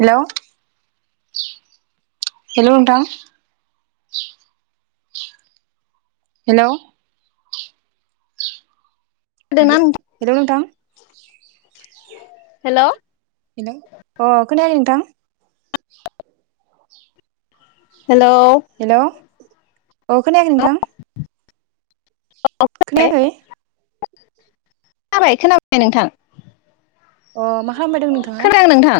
Hello. Hello नोंथां। Hello. हेल खोनादोंना नोंथां? हेलौ नोंथां? हेलौ हेलौ अ खोनायाखै नोंथां हेलौ। औ खोनायाखै नोंथां? [inaudible] खोनायाखै? खोनाबाय खोनाबाय नोंथां? अ मा खालामबाय दं नोंथाङा? खोनादों नोंथां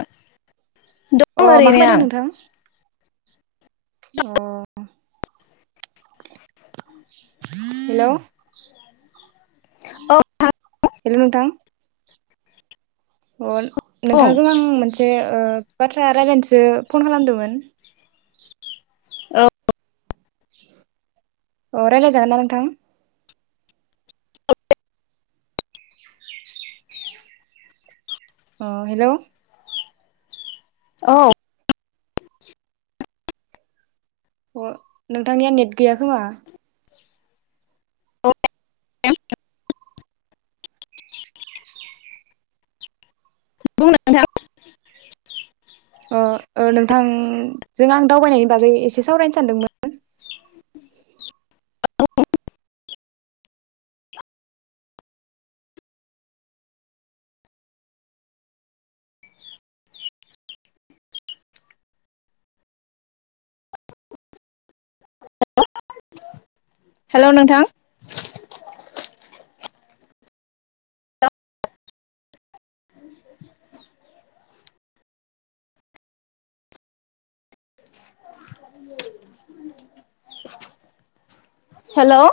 दं अ मा ओरैनो खामबाय दं आं नोंथां? अ। हेलौ औ [unintelligible] नोंथां। हेलौ नोंथां। अ। बुं नोंथांजों आं मोनसे ओ बाथ्रा रायलायनोसो फन खालामदोंमोन। औ अ रायलाय जागोन ना नोंथां? अ हेलौ। औ। अ नोंथांनिया नेट गैया खोमा औ [unintelligible] बुं [unintelligible] नोंथां। उम जों आं दावबायनायनि बागै एसे सावरायनो सानदोंमोन [unintelligible] हेल नोंथां हेल